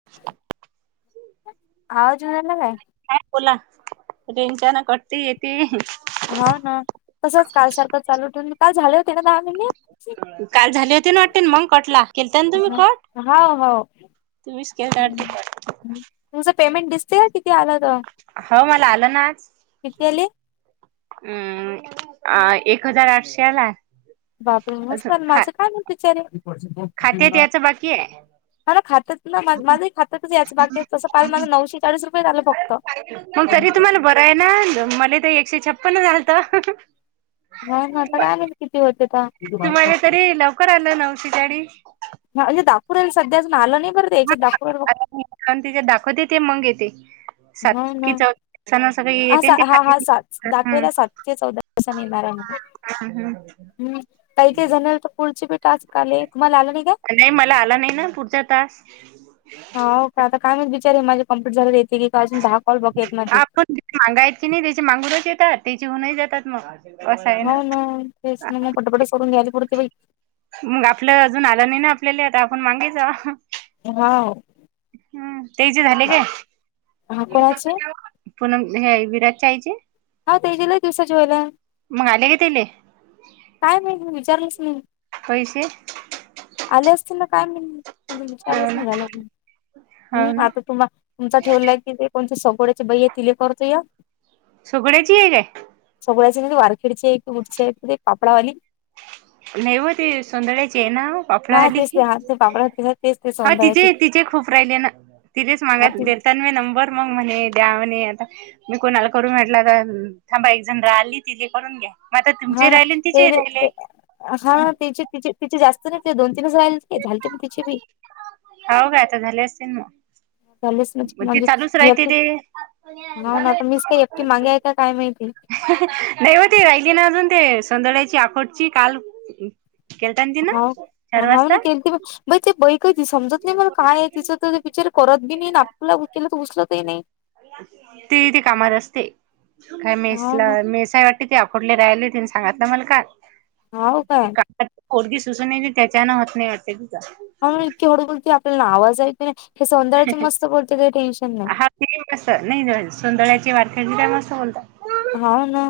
[inaudible] हावा झुनला काय का तला टेनच्यान कटती येते हो ना तसंच काल सारखं चालू ठेवून काल झाले होते ना दहा मिहिने काल झाली होती ना वाटेन मग कटला केलता ना तुम्ही हा हो कट म्हीच केलता वाटते कट तुमचं पेमेंट दिसते का किती आलं तर हो मला आलं ना आज किती आले हम्म एक हजार आठशे आल बाबरे मस्त आहे माझं काय नाही बिचारे खात्यात याचं बाकी आहे ह हा ना खात्यात ना माझं खात्यातच यायची बाकी तसं काल माझ नऊशे चाळीस रुपये झालं फक्त मग तरी तुम्हाला बरं आहे ना मला तर एकशे छप्पन्न झालंत हो ना आता काले किती होते आ तु माला तरी लवकर आलं नाऊ शिकाडी ह म्हणे दाखोरेला स्याच आलं नाही बरं त्याच्या दखूरेला ब पण ति जे दाखवते ते मग येते सात हो ना कि चौवर सगळे हा येते सा- ते हा हा खाली सात हम दाखवायला सातशे चौदा दिवसांनी येणार आहे म्हणे हम हम्म काही काही जण्याल तर पुढचे बी टास्क आले तुम्हाला आला नाही का नाही मला आला नाही ना पुढचा तास हा हो का आता काय माहीत बिचारे माझे कं्प्लीट झालेेते की का अजून दहा कॉल बाकी आहे माझे मांगाय की नाही त्याची मागरच येतात त्याची होऊनही जातात मग असं आहे हो ना तेच ना मग पटापट सोडून घ्यायली पुढेि बा मग आपलं अजून आलं नाही ना आपल्याला आता आपण मागायचं हा हम् ते जे झाले का हा कोणाचे पुनम हे विराटच्याचाईचे हा तेजला दिवसाची वला मगाले का तेले काय नाहीहि विचारलंच नाही होसे आले असतील ना काय हो विचारलंच ना नाही झाला हो हम् ना आता तुम्हा तुमचा ठेवला की ते कोणते सगोड्याचे बही आहे तिले करतो या सुगड्याची एक का आहे सगळळेचे क तु वार खिळचे आहे क उठचे पुे पापडा वाली नेहवती सुंदळे्या जेना पापड हा हली तेच ते हा ते पापड तेच ते हो सौंदळ्याची तिचे तिचे खूप राहिले ना तिथेच हा ती मागाता मी नंबर मग म्हणे द्या म्हणे आता मी कोणाला करून भेटला तर थांबा एक जण राहिली ति जे करून घ्या मग आता हा तुमचेही ना राहिले आणि ते तिचेही ते राहिले हा तिचे तचे तिचे जास्त नाही ते दोन तीनच राहि का झालते म तिचे बी ह का आता झाले असतील मग झालेच मग ती म्हणजे चालूच मी राहते ते हो ना आता मीच का एकटी मागे आहे काय माहिती दैवती राहिली ना अजून ते सधळ्याची आखोटची काल केलतन तीन छार वास्ता बई ते बैक त समजत नाही मला काय आहे तिच तर विचार करत बी नाही नाुला केलं तर उचलतही नाही ते ते कामात असते काय हाव मेसला ना मेसाई वाटत ि आपोडले राहिले ति सांगत ना मला का हाव काय कोडगी सुसण्याची त्याच्यान हात नाही वाटते तुझ ह इतकी हळू बोलते आपल्याला आवाज ऐक नाही की सौंा्याची मस्त बोलते काही टेन्शन नाही हा ते मस नाही सोंदळ्याची वारखंडी का मसं बोलतात हा ना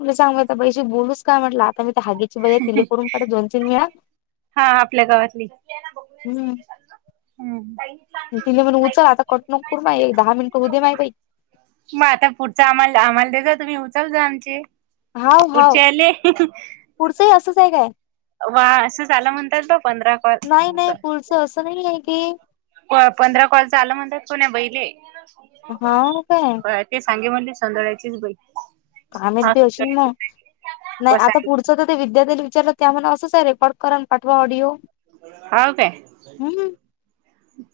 मला सांगूयता पैशी बोलूस काय म्हटलं आता मी तर हागीच भैया तिले करून काढ जोनचेल मिळा हा आपल्या गावातली हम्म हम्म तिने म्हण उचल आता कटनकूर मा एक दहा मिनिटं उद्या मा बाई मग आता पुढच आम्हाला आम्हाला दे जा तुम्ही उचल जा आमचे हाव हाव पुढचेले पुढचंही असच आहे काय वा असं झाला म्हणतात बा पंधरा क नाही नाही पुढचं असं नाही आहे की पंधरा कॉल झाला म्हणतात को नाही बहिले हा काय ते सांगे म्हणले सोंदळायचीच बै कामेत बी असेल मग नाही कस आता पुढच तर विद्याथ्यांनी विचारलं त्यामुळे असंच रेकॉर् करा ना पाठवा ऑडिओ हा का हम्म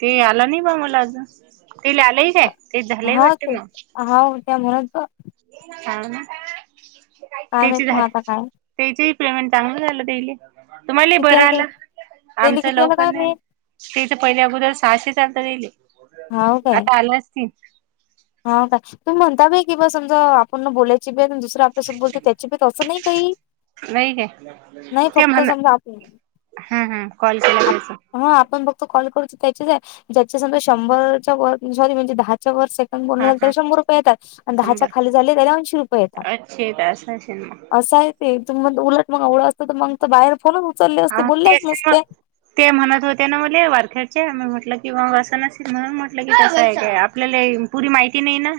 ते आलं नाही बा मला अजून ते ल आलंही का आहे हा ते हा त्या म्हणून ह ना काय माहित त्याचीच मग आता काय त्याचीही पेमेंट चांगलं झालं देले तुम्हाला किती बरं आलं काय आला तेले आमच किती आलं लवकर काय नाहीलं माहित तेथं पहिले अगोदर सहाशे आलात त्यायले हाव काय ते हा काय तुम्ही म्हणता बा की बा समज आपण न बोलायची बी आपल्यास बोलत त्याची प तसं नाही काही, नाही काय नाही ते फक्त म्हण समजा आप हा हा कॉल केला त्याचा. हा आपण फक्त कॉल करू त्याची आहे, ज्याच्या संघ शंभरच्या वर सॉरी म्हणजे दहाच्या वर स [unintelligible] हा बोललो तर हा शंभर रुपये येतात आणि दहाच्या खाली झाले त्याला ऐंशी रुये येतात. अच्छेदार. [unintelligible] असं आहे ते [unintelligible] उलट मग एवढं असतं तर मग बाहेर फोनच उचलले असते हा बोलल्याच तेच नसते. मग ते म्हणत होते ना मले वारखेडचे मी म्हटलं किंवा वसना [unintelligible] म्हटलं कि कसं आहे काय आपल्याला पुरी माहिती नाही ना,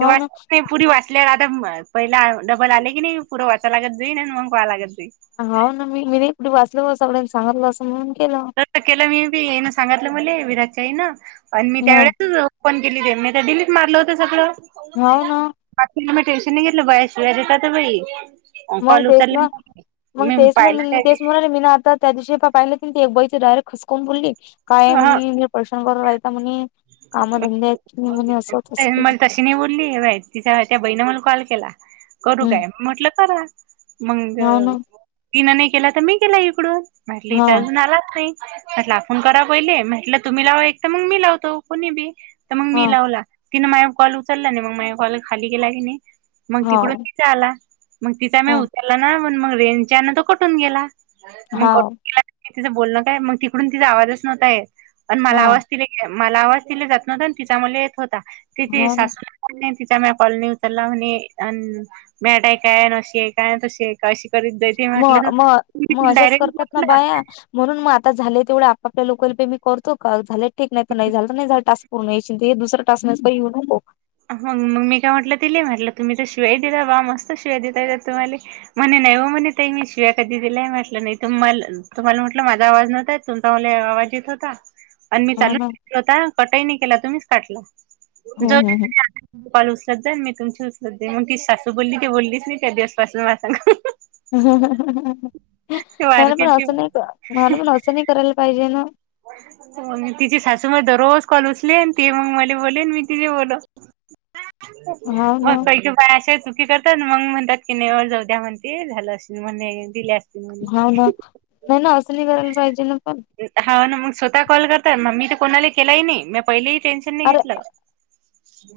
ते ना वाटते. पुरी वाचल्या आ [unintelligible] पहिला डबल आले की नाही पुड वाचायला लागत जाई नाही मग पहा लागत [unintelligible] हो ना मी, मी [unintelligible] वाचल हो सगळ्यांना सांगत बसवून केलं. तसं केलं मी बी येन सांगितलं म्हणले विराजच्याई ना आणि मी त्या ह वेळे पण गेली ते मी तर डिलीट मारलं होतं सगळं. हाव ना. बाकी [unintelligible] टेन्शन नाही घेतलं बाय शिवा देतात बाई. मग कॉल तेच उचलले ना, मग तेच ना पाहिला मी त्या तेच म्हणाले मीन आता. त्या दिवशी प पाहिलं ते एक बाई डायरेक्ट हसकवून बोलली काय म्हणे दिवशी हेने परेशान करू राहता म्हणे. कामधंदे आहेत म्हणे असं तसं मला तशी नाही बोलली [unintelligible] तिच्या त्या बाईन मला कॉल केला. करू हम्म काय म्हटलं करा. मग हाव ना. तीन नाही केला तर मी केला इकडून म्हटल हा, हिचा अजून आलाच नाही. म्हटलं आपण करा पहिले म्हटलं तुम्ही लावा एक तर मग मी लावतो कुणी बी. तर मग हा, मी लावला, तिनें माझ कॉल उचलला नाही मग माझ कॉल खाली गेला की नाही. मग तिकडून हाव, तिचा आला मग तिचा मी हा, उचला नाही मग रेंच्यान तो कटून गेला. मग हाव, [unintelligible] बोलणं काय मग तिकडून तिचा आवाजच नव्हता येत आण मला हा, आवाज ति [unintelligible] मला आवाज तिले जात नव्हता तिच्या मले येत होता तिथ हो ना. सासू नाही तिचा म्या कॉल नाही उचला म्हने अन् मॅट आहे काय अशी आहे काय तशी काय शिकायली म म म अशाच करतात ना म्हटलं बाया. म्हणून मग आता झाले तेवढे आपापल्या लोकल पे मी करतो कॉल झाले ठीक नाही, नाही झालं तर नाही झालं टास्. पुर्ण येशिल तेव्हा दुसरा टास्क नस्ता घेऊ नको. मग मग मी काय म्हटलं तिले म्हटलं तुम्ही तर शिवाय दिल बा मस्त शिव्या देताय [unintelligible] तुम्हाले. म्हणे नाही हो म्हणे ते मी शिव्या कधी दिलाय म्हटलं नाही त मल तुम्हाला म्हटलं माझा आवाज नव्हता तुमचा मला आवाज येत होता. [inaudible] आणि मी चाल ना. [unintelligible] कटई नाही केला तुम्हीच काटला. हो हो हो. जाऊदे कॉल उचलत जाल मी तुमची उचलत जाईन मग ती सासू बोलली ती बोललीच [unintelligible] पासून वाचून. मला पण मार्केटची असं नाही, [unintelligible] मला पण असं नाही करायला पाहिजे ना. म तिची सासू म दररोज कॉल उचले ते मग मला बोले मी तिजे बोल. [unintelligible] हाव ना, बाय अशेच. करतात मग म्हणतात की नाही हो जाऊ द्या म्हणती झालं असं म्हणे दिल्यात. हाव ना, नाही ना असली करायला जायचे ना पण. हा ना मग स्वतः कॉल करता मग मी कोणाला केलाही नाही मी पहिलेही टेन्शन नाही घेतलं.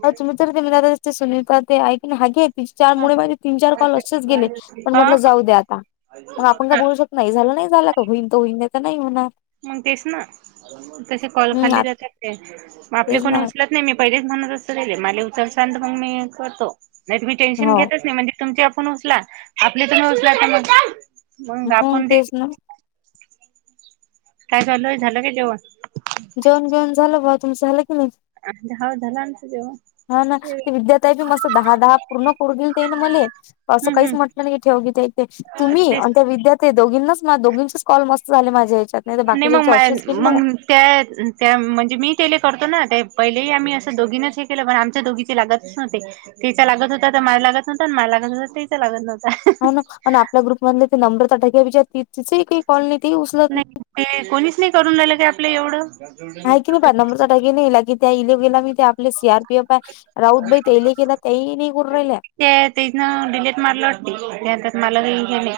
तोच विचार करून [unintelligible] तिच्या मुळे माझे तीन चार कॉल असेच गेले पण हा म्हटलं जाऊ द्या आता, मग आपण का हा बोलू शक नाही झालं नाही झाला का होईन त होईन नाही तर नाही होणार. मग तेच ना, तसे कॉल हम्म आ खाली राहत्यात काय, आपले तेच कोणी ना उचलत नाही मी पहिलेच म्हणत असतो त्याले मला उचलसाल मग मी करतो नाही त मी टेन्शन हो घेतच नाही म्हणजे तुमची आपण उचला, आपली तुम्ही उचला [unintelligible] मग हम आपण ते तेच ना. काय झालं, झालं काय जेवण? जेवन बेऊन झालं बा, तुमचं झालं की नाही? [unintelligible] झाला आमचं जेवण. हा ना ते विद्या ताई मस् दहा दहा पूर्ण करू दिल ते ना मला असं हम्म काहीच हम्म म्हटलं नाही ठेव घी ते तुम्ही तेच आणि त्या विद्यार्थ ते दोघींनाच दोघंचेच कॉल मस्त झाले माझ्या या्याच्यात नाही तर बाकीच्या मग या्याचे मा असेच के ना मग त्या त्या म्हणजे मी तेले करतो ना ते पहिलेही आम्ही असं दोघीनच हे केलं पण आमच्या दोघीचे लागत नवते तिच्या लागत होता तर मला लागत नव्हता आणि मला लागत होता तिच्या लागत नव्हता हा ना आणि आपल्या ग्रुप मधले ते नंबर तर टाक ति काही कॉलनी त उचल नाही ते कोणीच नाही करून राहिलं काय आपलं एवढं आहे की नाही प नंबरचााकीे नाहीला की त्या इले गेला मी ते आपले सी आरपीएफ आहे राऊतबाई ते इले केेला ती आई नाही करू राहिल्या ते तन डिलेट मारलं वाटते त्यानंतर मला घेले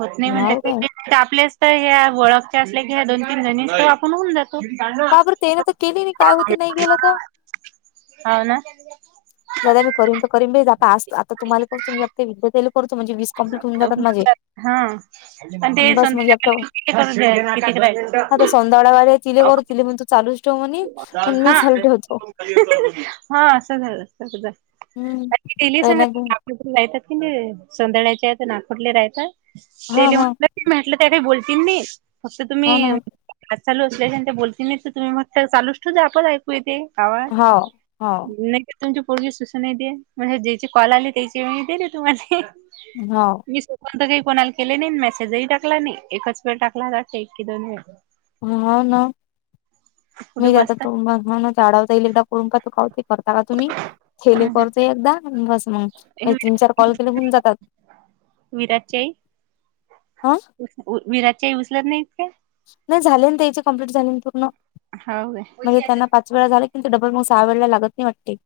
होत् नाही म्हण हाव काय ते आपल्यास तर ह्या ओळखच्या असल्या की ह्या दोन तीन जणी तो आपण होऊन जातो पहा बरं केली नाही काय होती नाही गेलं तर हा ना दादा मी करन तर करीन भे आता तुमला करतो एक विद्याताई ला करतो म्हणजे कंप्लीट होऊन जातात माझे हा आणि ते बस मग एकटं दड्यागाड्या तिले कर तिले मण तू चालूच ठेव म मी हा चालू ठेवतो हा असं झालं स हम्म त नाही ग हतात की संद्याचे नाकुरले राहतात ते हा हा लिहून म्हटलं त्या काही बोलतील नाही फक्त हो ना तुम्ही आज चालू असल्या आणि ते बोलतील नाही तर तुम्ही मग चालूच ठेवते आपण ऐकू य तेे आवाज हाव हाव तुमची पोरगी सुस दे म्हणजे ज्याची कॉल आली त्याची दे र तुम्हाला होा मी स्वपंत काही कोणाला केले नाही मेसेजही टाकला नाही एकच वेळ टाकला लाट एक की दोन वेळ ह ना कुठे मी आता बसता तो डाव जाईल एकदा करून पा त का ते करता का तुम्ही खेले कर एकदा ब मगे तीन चार कॉल केले होऊन जातात विराचे हं विराजच्या उचलत नाहीत का नाही झाले त्याची कंप्लीट झा पूर्ण हाव काय म्हणजे त्यांना च वळा झा किी ते डबल मग सहा वेळे लागत नाही वाटते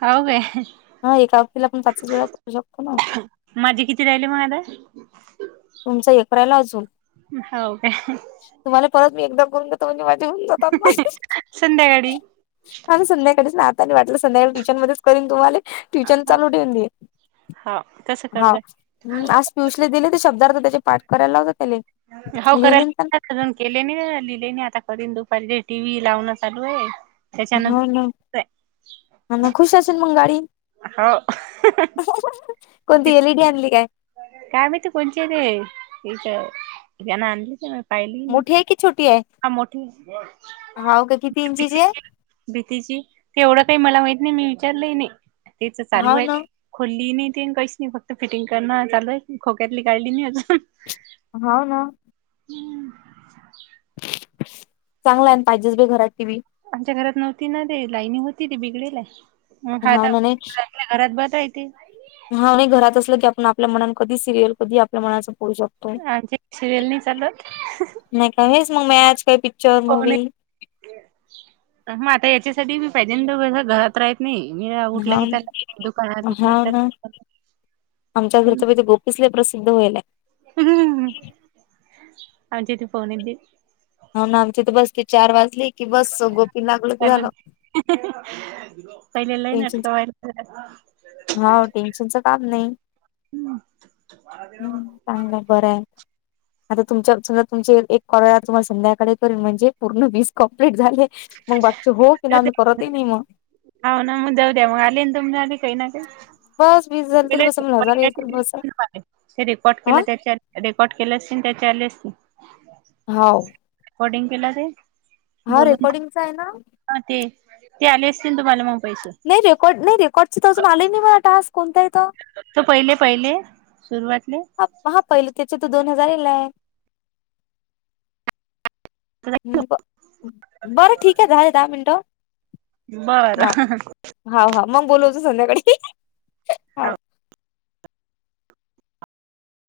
हाव काय हा एका अवतीला आपण पाचवीच वेळा करू शकतो ना माझे किती राहिले मग आला तुमचा एकराला अजून हाव काय तुम्हाला परत मी एकदा करून दोन्ही मध्ये होात म [inaudible] संध्याकाळी हा संध्याकाळी ना आता वाटलं संध्याकाळी किचन मध्येच करन तुम्हाला ट्युशन चालू ठेवून दे हा तसं हा करजा हम आज पिऊषले दिले ते शब्दार्थ त्याचे पाठ करायला लावता त्याला हो करायला अजून केलेने लिहिलेने आता करीन दुपारी टी व्ही लावणं चालू आहे हो ना त्याच्यानंतर ना खुश असेल मग गाडी हो कोणती एलईडी आणली काय काय माहीत कोणची [inaudible] र त जण आणली ना मोठी आहे की छोटी आहे ह का किती इंची चे आहे भीतीची भीतीची ते एवढं काही मला माहित नाही मी विचारलंय नाही तेच चालू हाव ना आहे खोलली नाही ती काहीच नाही फक्त फिटिंग करणं चालय खोक्यातली काढली नाही अजून हाव ना हम्म चांगला ए... पाहिजेच बी घरात टी व्ही आमच्या घरात नव्हती ना... ते लाईनी होती... ती बिगडेल ए... मग [unintelligible] हाव ना नाही नई... घरात बस ए ते हा नई.. घरात असलं की... आपण... आपल्या मनानं... कधी सिरीयल... कधी आपल्या मनाचं पोहू शकतो आमच्यात सिरियल नई चालत नई का... हेच मग मॅच... काय पि [unintelligible] मग आता याच्यासाठी बी पाहिजे... दोघंजण, घरात राह नई... मी हा उठला... की चालले दुकानात... हा उठला की ना [unintelligible] किसले प्रसिद्ध व्हायलाय हूं... आमच्या इथे फोन येतील हो... ना... आमच्या इथे... बस की चार वाजले... की बस... गोपी लागलं की झालं हूं हूं पहिले लई टेन्शन नाटकं हा टेन्शनचं काम नाही [unintelligible] हूं हूं... चांगलं... बरं ए आता तुमच्या... समजा तुमचे एक... एक कॉल आला... तर तुम्हाला संध्याकाळी करेन... म्हणजे पूर्ण वीस कम्प्लीट झाले मग बाकचे... हो की नाय... मग मी करतही नई मग हाव ना... मग जाऊ द्या... मग आले ना... तुमच्या कडं काई ना काई बस वीस [inaudible] झाले ते तर बस मला हजार येईल तर बस रेकॉर्ड हा केलं त्याच्यात रेकॉर्ड केले असतील... त्याचे आले असतील हाव रेकॉर्डिंग केला ते? हा... बोलून रेकॉर्डिंगचं हाय ना? हा... ते... ते आले असतील... तुम्हाला मग पैसे नई... रेकॉर्ड... रेकॉर्डचा तर अजून आले नई मला टास्क... कोणता ए तो त... पहिले पहिले सुरुवातले हा पहिले... त्याचे तर दोन हजार येयले हूं... बरं ठीक ए... झाले दहा मिनटं बरं... हं हं हं हाव... हाव... मग बोलवतो... संध्याकाळी.... हाव हो